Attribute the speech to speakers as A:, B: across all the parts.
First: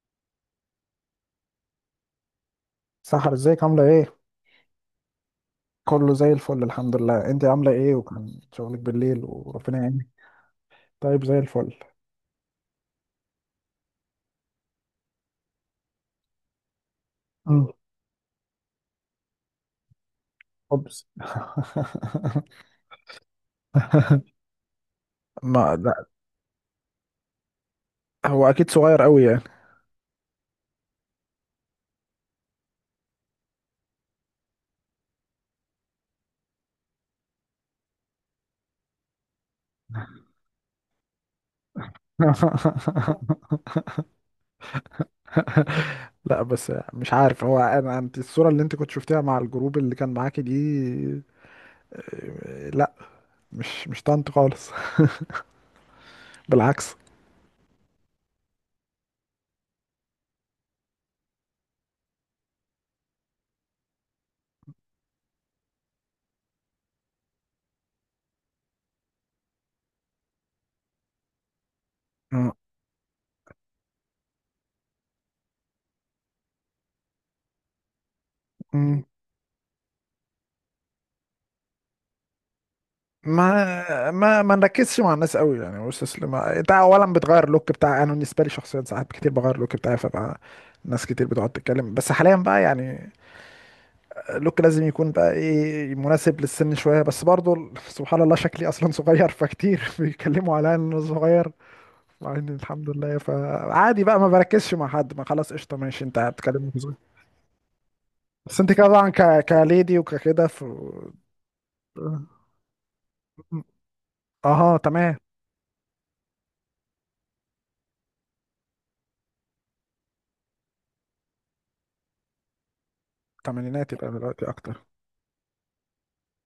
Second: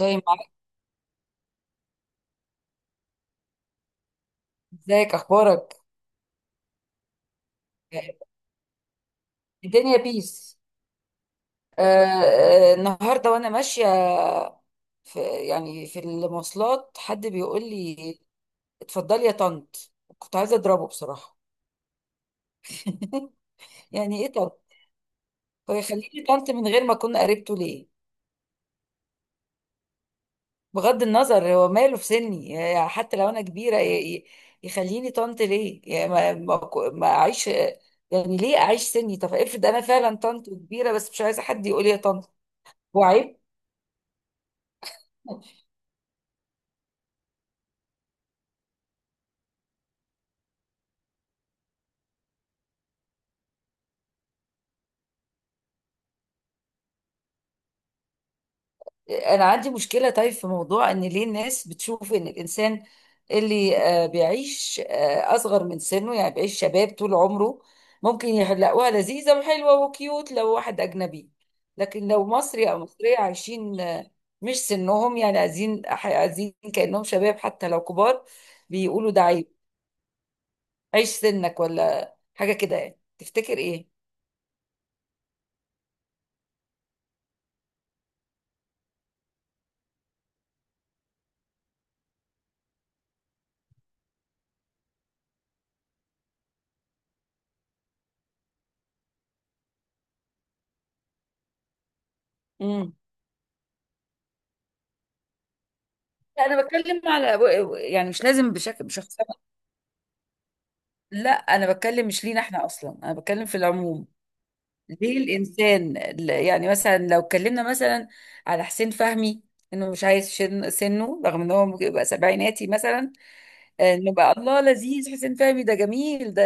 A: زي ما
B: سحر، ازيك؟ عاملة ايه؟
A: ازيك، اخبارك؟
B: كله زي الفل، الحمد لله. انت عاملة ايه؟ وكان شغلك بالليل، وربنا
A: الدنيا
B: يعينك.
A: بيس.
B: طيب، زي الفل.
A: النهارده وانا ماشيه في يعني في المواصلات حد بيقول
B: مم.
A: لي اتفضلي يا طنط، كنت عايزه اضربه
B: اوبس.
A: بصراحه. يعني ايه طنط؟ هو
B: ما لا.
A: يخليني طنط من غير ما اكون قريبته ليه؟
B: هو اكيد صغير قوي يعني.
A: بغض النظر، هو ماله في سني؟ يعني حتى لو انا كبيره يخليني طنط ليه؟ يعني ما اعيش، يعني ليه اعيش سني؟ طب افرض انا فعلا طنط كبيره، بس مش عايزه حد يقول لي يا طنط، هو عيب.
B: لا بس مش عارف، هو انا انت الصورة اللي انت كنت شفتيها مع الجروب اللي كان معاكي دي. لا، مش مش طنط خالص. بالعكس.
A: انا عندي مشكله طيب في موضوع ان ليه الناس بتشوف ان الانسان اللي بيعيش اصغر من سنه، يعني بيعيش شباب طول عمره، ممكن يلاقوها لذيذه وحلوه وكيوت لو واحد اجنبي، لكن لو مصري او مصريه عايشين مش سنهم، يعني عايزين عايزين كانهم شباب حتى لو كبار،
B: مم.
A: بيقولوا ده عيب. عيش سنك ولا حاجه كده، يعني تفتكر ايه؟
B: ما نركزش مع الناس قوي يعني. واستسلم انت اولا، بتغير اللوك بتاع، انا بالنسبه لي شخصيا ساعات كتير بغير اللوك بتاعي، فبقى ناس كتير بتقعد تتكلم. بس حاليا بقى يعني اللوك لازم يكون بقى ايه، مناسب للسن شويه بس برضو. سبحان الله، شكلي اصلا صغير، فكتير بيتكلموا عليا ان انا صغير، مع ان الحمد
A: امم
B: لله. فعادي بقى، ما بركزش مع حد. ما خلاص، قشطه، ماشي انت
A: انا
B: بتكلمني في صغير.
A: بتكلم على، يعني مش لازم
B: بس انت
A: بشكل
B: كده طبعا
A: بشخص.
B: ك... كليدي وككده ف...
A: لا، انا بتكلم مش لينا احنا اصلا، انا بتكلم في العموم.
B: اها، تمام.
A: ليه الانسان يعني مثلا لو اتكلمنا مثلا على حسين فهمي، انه مش عايز سنه، رغم ان هو ممكن يبقى سبعيناتي مثلا.
B: تمانينات يبقى
A: انه بقى
B: دلوقتي
A: الله
B: اكتر.
A: لذيذ حسين فهمي، ده جميل، ده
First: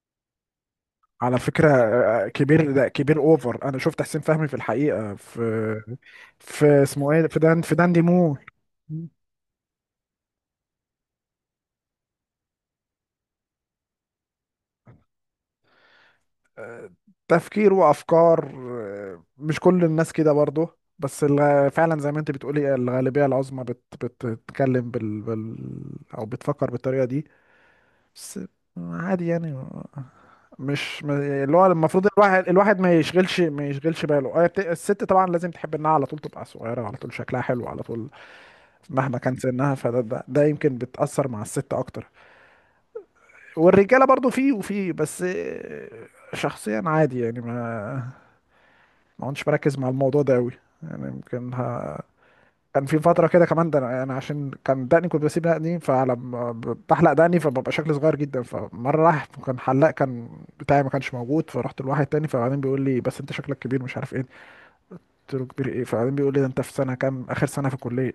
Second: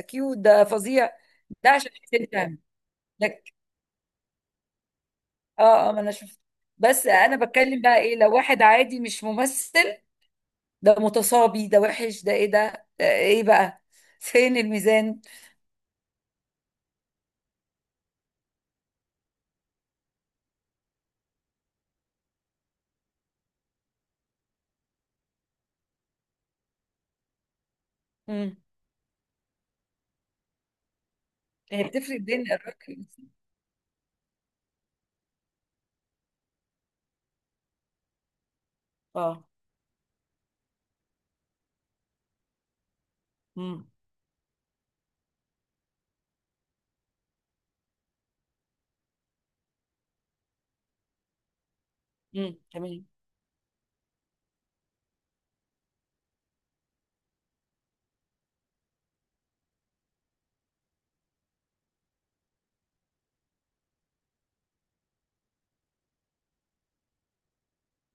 A: كيوت، ده فظيع،
B: على فكرة،
A: ده عشان حسين فهمي.
B: كبير، ده كبير
A: لك،
B: اوفر. انا شفت حسين فهمي في الحقيقة
A: اه اه،
B: في،
A: ما انا شفت.
B: في
A: بس
B: اسمه ايه،
A: انا
B: في دان، في
A: بتكلم بقى
B: داندي
A: ايه لو
B: مول.
A: واحد عادي مش ممثل، ده متصابي، ده وحش، ده ايه، ده ايه بقى؟ فين الميزان؟
B: آه، تفكير وافكار. مش كل الناس كده برضه، بس فعلا زي ما انت بتقولي، الغالبية العظمى بتتكلم بال او بتفكر بالطريقة دي. بس
A: مم.
B: عادي يعني، مش ما- اللي هو
A: هي
B: المفروض
A: بتفرق
B: الواحد
A: بين الراجل
B: الواحد ما
A: والست.
B: يشغلش ما يشغلش باله. الست طبعا لازم تحب انها على طول تبقى صغيرة، على طول شكلها حلو على طول مهما كان
A: اه،
B: سنها. فده ده يمكن بتأثر مع الست اكتر.
A: امم
B: والرجاله برضو فيه وفيه، بس شخصيا عادي يعني. ما كنتش بركز مع الموضوع ده قوي. يعني يمكن ها... كان في
A: تمام.
B: فترة كده كمان، ده أنا عشان كان دقني، كنت بسيب دقني، فلما بحلق دقني فببقى شكلي صغير جدا. فمرة راح، كان حلاق كان بتاعي ما كانش موجود، فرحت لواحد تاني، فبعدين بيقول لي: بس انت شكلك كبير، مش عارف ايه. قلت له: كبير ايه؟ فبعدين بيقول لي: ده انت في سنه كام، اخر سنه في الكليه.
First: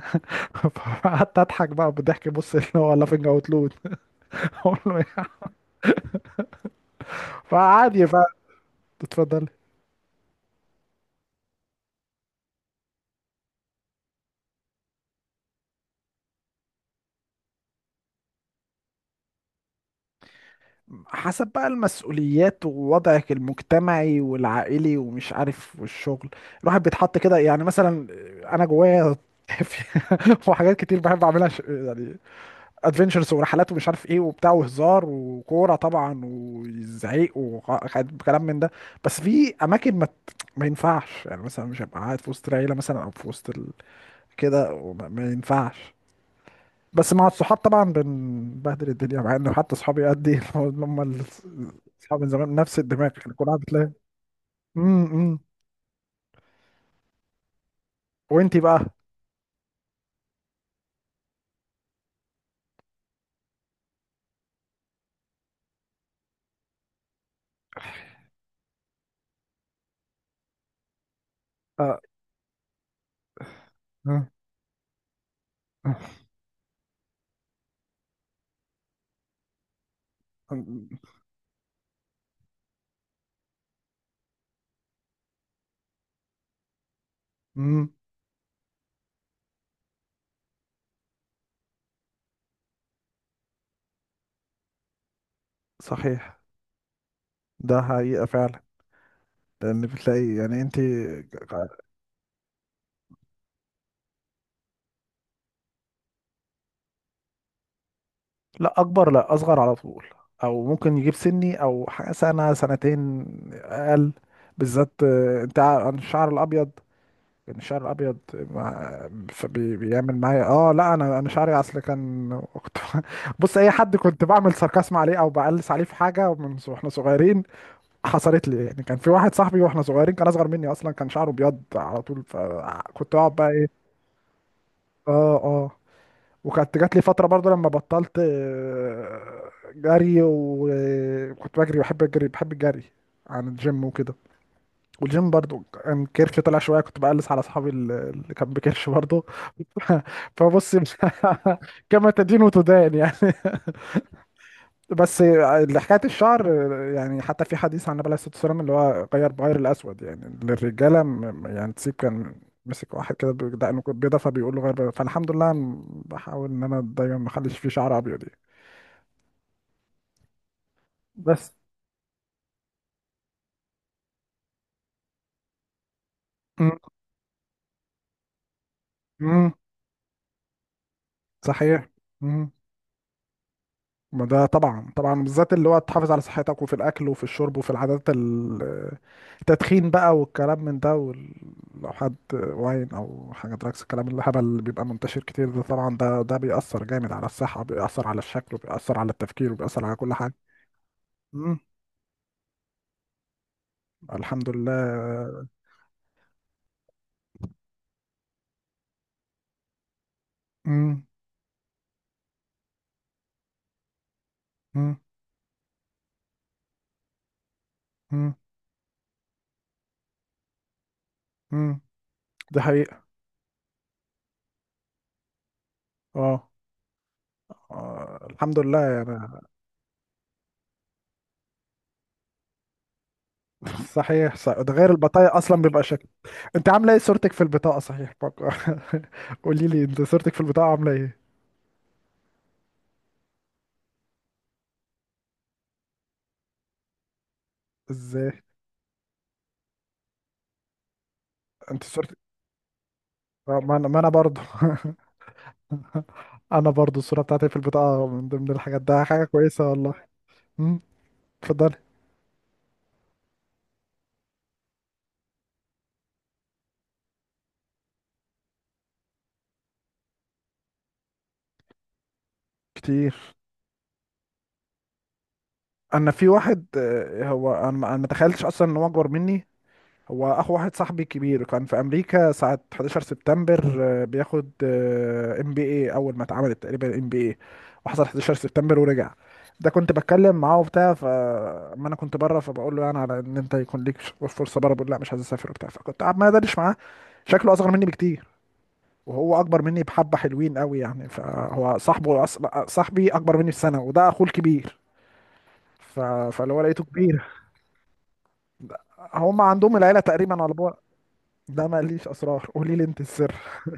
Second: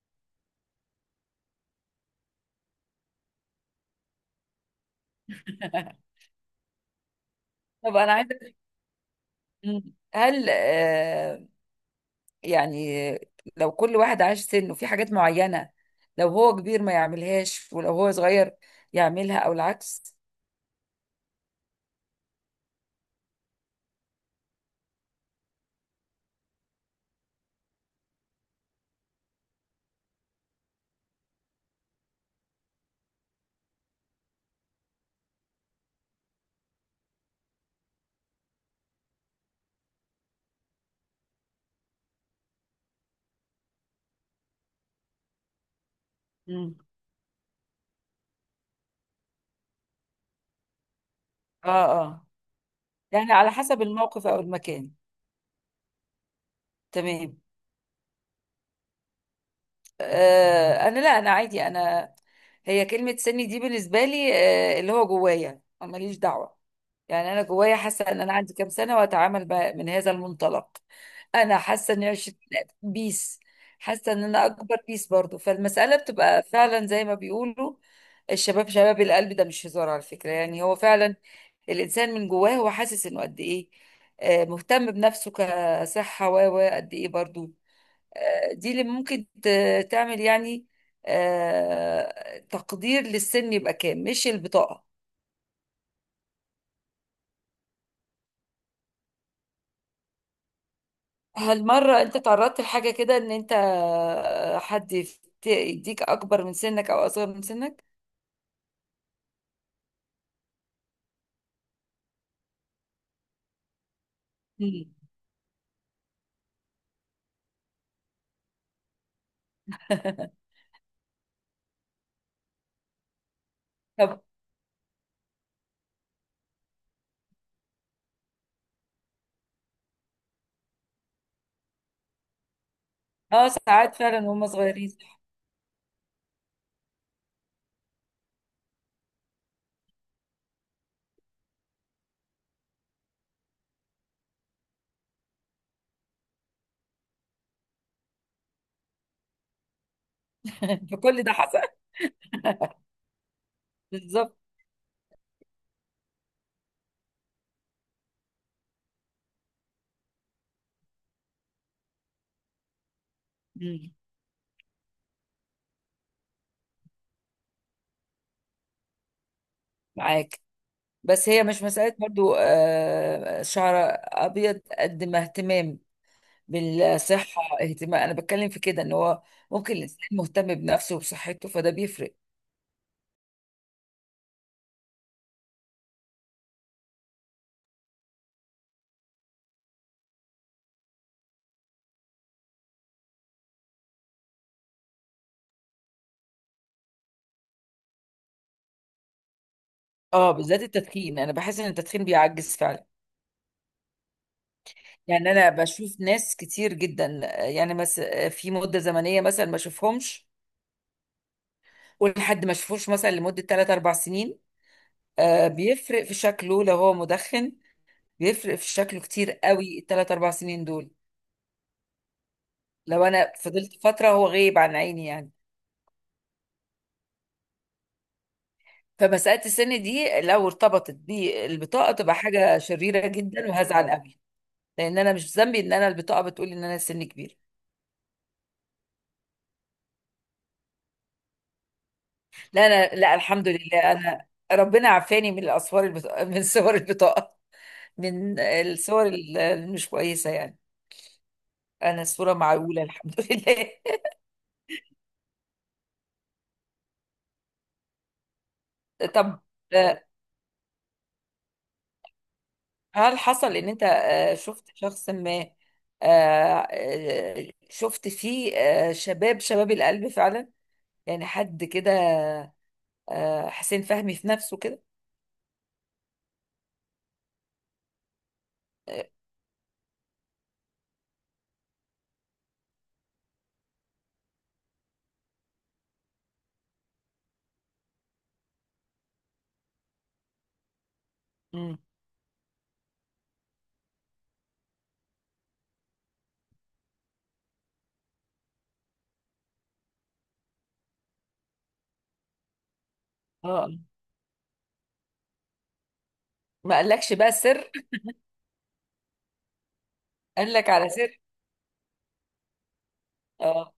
B: فقعدت اضحك بقى، بالضحك بص، اللي هو لافنج اوت لود. اقول له ايه؟
A: طب،
B: فعادي
A: انا
B: بقى.
A: عايزه أسألك.
B: اتفضل.
A: مم. هل يعني لو كل واحد عاش سنه في حاجات معينه، لو هو كبير ما يعملهاش ولو هو صغير يعملها او العكس؟
B: حسب بقى المسؤوليات، ووضعك المجتمعي والعائلي ومش عارف والشغل. الواحد بيتحط كده يعني، مثلا انا جوايا في-، وحاجات كتير بحب اعملها، يعني ادفنتشرز ورحلات ومش عارف ايه وبتاع وهزار وكوره طبعا وزعيق وكلام من ده. بس في اماكن ما ينفعش، يعني مثلا مش هبقى قاعد في وسط العيله مثلا، او في وسط ال... كده. ما ينفعش.
A: امم،
B: بس مع الصحاب طبعا بنبهدل الدنيا، مع انه حتى صحابي قد ايه، هم ال-،
A: اه
B: اصحاب
A: اه،
B: من زمان، نفس الدماغ احنا،
A: يعني على
B: كنا
A: حسب
B: بتلاقي.
A: الموقف او المكان.
B: امم.
A: تمام.
B: وانتي بقى؟
A: انا، لا، انا عادي، انا هي كلمه سني دي بالنسبه لي، اللي هو جوايا، أنا ماليش دعوه. يعني انا جوايا حاسه ان انا عندي كام سنه، واتعامل بقى من هذا المنطلق. انا حاسه
B: آه.
A: اني عشت بيس، حاسه ان
B: آه.
A: انا اكبر بيس برضو، فالمساله بتبقى فعلا زي ما بيقولوا، الشباب شباب القلب، ده مش هزار على فكره، يعني هو فعلا الانسان من جواه هو حاسس انه قد ايه، مهتم بنفسه كصحه و قد ايه برضو،
B: امم.
A: دي اللي ممكن تعمل، يعني تقدير للسن يبقى كام، مش البطاقه.
B: صحيح، ده حقيقة فعلا. لان بتلاقي يعني انت،
A: هل مرة انت تعرضت لحاجة كده ان انت حد يديك اكبر من سنك او اصغر من سنك؟
B: لا اكبر لا اصغر على طول، او ممكن يجيب سني او سنه سنتين اقل.
A: مم.
B: بالذات أنا الشعر الابيض، كان الشعر الابيض بيعمل معايا. اه لا انا شعري اصل كان، كنت بص، اي حد
A: طب،
B: كنت بعمل ساركاسم عليه او بقلص عليه في حاجه واحنا صغيرين، حصلت لي يعني. كان في واحد صاحبي واحنا صغيرين، كان اصغر مني اصلا، كان شعره ابيض على طول، فكنت اقعد
A: اه
B: بقى ايه.
A: ساعات فعلا وهم صغيرين.
B: اه اه. وكانت جات لي فتره برضو، لما بطلت جري، وكنت بجري، بحب الجري، بحب الجري عن الجيم وكده. والجيم برضو كان كرشي طلع شويه، كنت بقلس على اصحابي اللي كان بكرش برضو. فبص.
A: فكل ده حصل.
B: كما تدين وتدان يعني.
A: بالظبط.
B: بس اللي حكايه الشعر، يعني حتى في حديث عن النبي عليه الصلاه والسلام، اللي هو غير بغير الاسود يعني للرجاله، يعني تسيب، كان مسك واحد كده بدقنه
A: مم.
B: بيضه، فبيقول له: غير بيضة. فالحمد لله أنا بحاول ان انا دايما ما اخليش فيه شعر ابيض يعني.
A: معاك. بس هي
B: بس.
A: مش مسألة برضو شعر أبيض قد ما اهتمام بالصحة، اهتمام. أنا بتكلم في كده، إن هو
B: امم.
A: ممكن الإنسان مهتم بنفسه وبصحته، فده
B: صحيح.
A: بيفرق.
B: مم. ما ده طبعا طبعا، بالذات اللي هو تحافظ على صحتك، وفي الاكل وفي الشرب وفي العادات التدخين بقى، والكلام من ده لو حد واين او حاجه دراكس، الكلام الهبل اللي بيبقى منتشر كتير ده طبعا، ده بيأثر جامد على الصحه، بيأثر على الشكل، وبيأثر على التفكير، وبيأثر على كل
A: اه،
B: حاجه.
A: بالذات التدخين، أنا
B: امم.
A: بحس إن التدخين بيعجز فعلا.
B: الحمد لله.
A: يعني أنا بشوف ناس كتير جدا، يعني مثلا في مدة زمنية مثلا ما أشوفهمش،
B: امم.
A: ولحد ما أشوفوش مثلا لمدة 3 4 سنين،
B: امم.
A: آه بيفرق في شكله لو هو مدخن،
B: امم.
A: بيفرق في شكله كتير قوي الثلاث اربع سنين دول،
B: امم. دي حقيقه.
A: لو انا فضلت فتره هو غايب عن عيني يعني.
B: اه. الحمد لله يعني.
A: فمساله السن دي لو ارتبطت بالبطاقه تبقى حاجه شريره جدا، وهزعل قوي،
B: صحيح، صح. ده غير
A: لان انا
B: البطايق
A: مش ذنبي
B: اصلا
A: ان
B: بيبقى.
A: انا البطاقه بتقول ان
B: انت
A: انا
B: عامله ايه
A: سني
B: صورتك
A: كبير.
B: في البطاقه؟ صحيح بقى. قولي لي، انت صورتك في البطاقه عامله ايه؟
A: لا، انا، لا، الحمد لله، انا ربنا عافاني من الاسوار البطاقه، من صور البطاقه، من
B: ازاي؟
A: الصور اللي مش كويسه يعني.
B: انت
A: انا
B: صورتك،
A: الصوره معقوله الحمد
B: اه،
A: لله.
B: ما انا برضو. انا برضو الصوره بتاعتي في البطاقه من ضمن الحاجات، ده حاجه
A: طب،
B: كويسه والله.
A: آه،
B: امم. اتفضلي.
A: هل حصل ان انت شفت شخص ما، شفت فيه شباب شباب القلب فعلا، يعني حد كده
B: كتير.
A: حسين فهمي في نفسه كده؟
B: انا في واحد، اه، هو انا ما تخيلتش اصلا ان هو اكبر
A: آه،
B: مني. هو اخو واحد صاحبي كبير، كان في امريكا ساعة 11 سبتمبر، بياخد ام بي اي، اول ما اتعملت تقريبا ام بي اي، وحصل 11 سبتمبر ورجع. ده كنت بتكلم معاه وبتاع،
A: مم.
B: فاما انا كنت بره، فبقول له يعني على ان انت يكون ليك فرصه بره، بيقول لا مش عايز اسافر وبتاع، فكنت قاعد ما ادردش معاه. شكله اصغر مني بكتير، وهو اكبر مني بحبه، حلوين قوي يعني. فهو صاحبه صاحبي اكبر مني
A: اه،
B: بسنه، وده اخوه الكبير. ف... فاللي هو
A: ما
B: لقيته
A: قالكش
B: كبير.
A: بقى سر؟
B: هم عندهم العيله تقريبا
A: قال
B: على
A: لك
B: بعد.
A: على سر؟
B: ده ما ليش اسرار، قولي لي انت السر
A: اه،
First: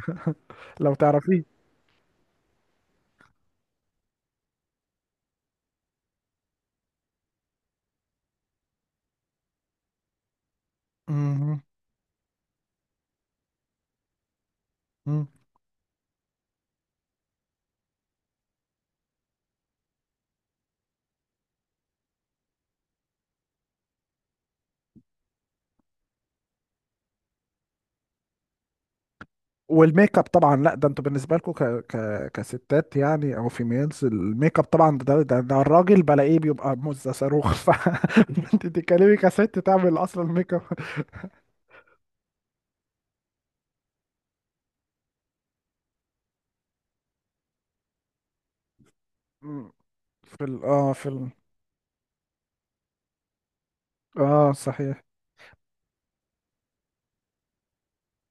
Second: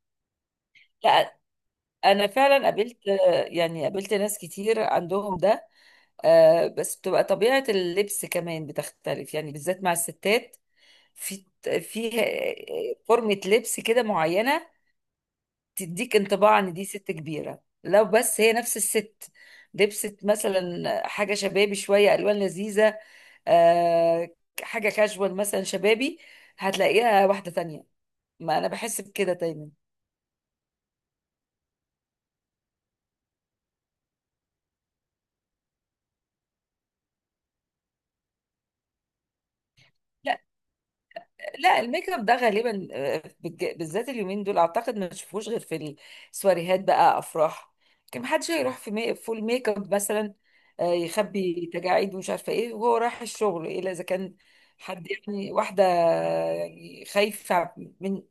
B: لو
A: لا،
B: تعرفيه.
A: انا فعلا قابلت، يعني قابلت ناس كتير عندهم ده، بس بتبقى طبيعة اللبس كمان بتختلف، يعني بالذات مع الستات في
B: مم.
A: فيها فورمة لبس كده معينة
B: مم.
A: تديك انطباع ان دي ست كبيره. لو بس هي نفس الست لبست مثلا حاجه شبابي شويه الوان لذيذه، آه، حاجه كاجوال مثلا شبابي، هتلاقيها واحده تانية. ما انا بحس بكده دايما.
B: والميك اب طبعا. لا ده انتوا بالنسبه لكم ك... ك... كستات يعني، او فيميلز، الميك اب طبعا، ده الراجل بلاقيه بيبقى مزه صاروخ. ف انت تتكلمي كست تعمل اصلا
A: لا،
B: ميك اب؟
A: لا، الميك اب ده غالبا بالذات اليومين دول اعتقد ما تشوفوش غير في السواريهات بقى، افراح، كان محدش هيروح في فول ميك اب مثلا،
B: في ال... اه في ال...
A: يخبي تجاعيد ومش عارفه ايه وهو رايح الشغل، الا اذا كان
B: اه صحيح.
A: حد، يعني واحده يعني خايفه من،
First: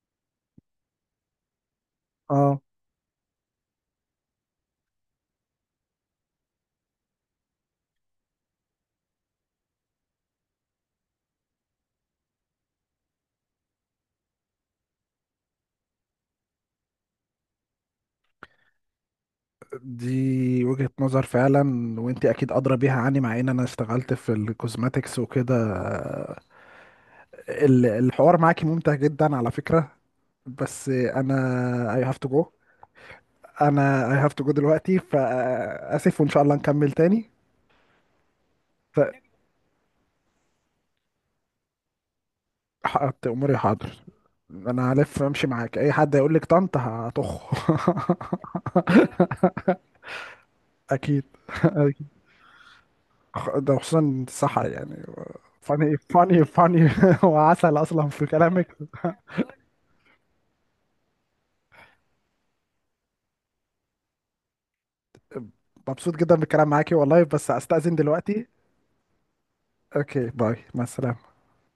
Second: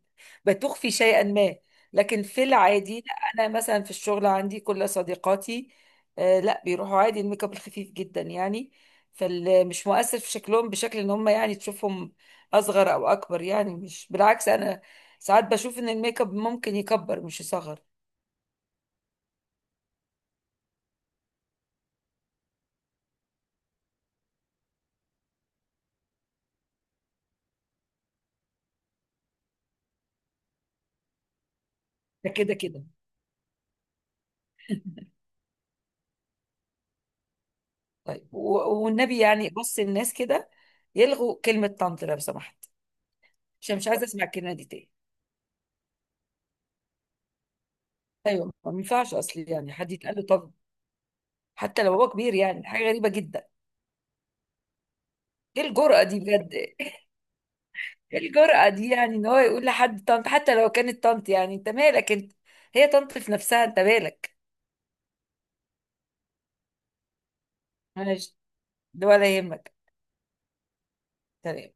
A: بتخفي شيئا ما. لكن في
B: اه،
A: العادي لا، انا مثلا في الشغل عندي كل صديقاتي لا بيروحوا عادي، الميك اب الخفيف جدا يعني، فمش مؤثر في شكلهم بشكل ان هم يعني تشوفهم اصغر او اكبر، يعني مش بالعكس، انا ساعات بشوف ان الميك اب ممكن يكبر مش يصغر.
B: دي وجهة نظر فعلا، وانت اكيد ادرى بيها عني، مع ان انا اشتغلت في الكوزماتكس وكده. الحوار معاكي ممتع جدا على فكرة، بس انا I have to
A: ده
B: go.
A: كده كده.
B: انا I have to go دلوقتي، فاسف وان شاء الله نكمل تاني.
A: طيب
B: ف-
A: والنبي، يعني بص الناس كده يلغوا كلمة طنط لو سمحت،
B: حققت اموري،
A: عشان مش
B: حاضر.
A: عايزة اسمع الكلمة دي تاني.
B: انا هلف امشي معاك، اي حد هيقول لك طنط هطخ.
A: ايوه، ما ينفعش اصلي يعني حد يتقال له، طب
B: اكيد.
A: حتى لو
B: أكيد.
A: هو كبير، يعني حاجة غريبة جدا.
B: ده خصوصا، صح يعني.
A: ايه
B: فاني
A: الجرأة دي
B: فاني
A: بجد؟
B: فاني وعسل اصلا
A: ايه
B: في
A: الجرأة
B: كلامك.
A: دي يعني، ان هو يقول لحد طنط، حتى لو كانت طنط، يعني انت مالك انت؟ هي طنط في نفسها، انت مالك؟
B: مبسوط جدا بالكلام معاكي والله، بس استأذن
A: ماشي،
B: دلوقتي.
A: ده ولا يهمك.
B: اوكي، باي، مع السلامة.
A: تمام.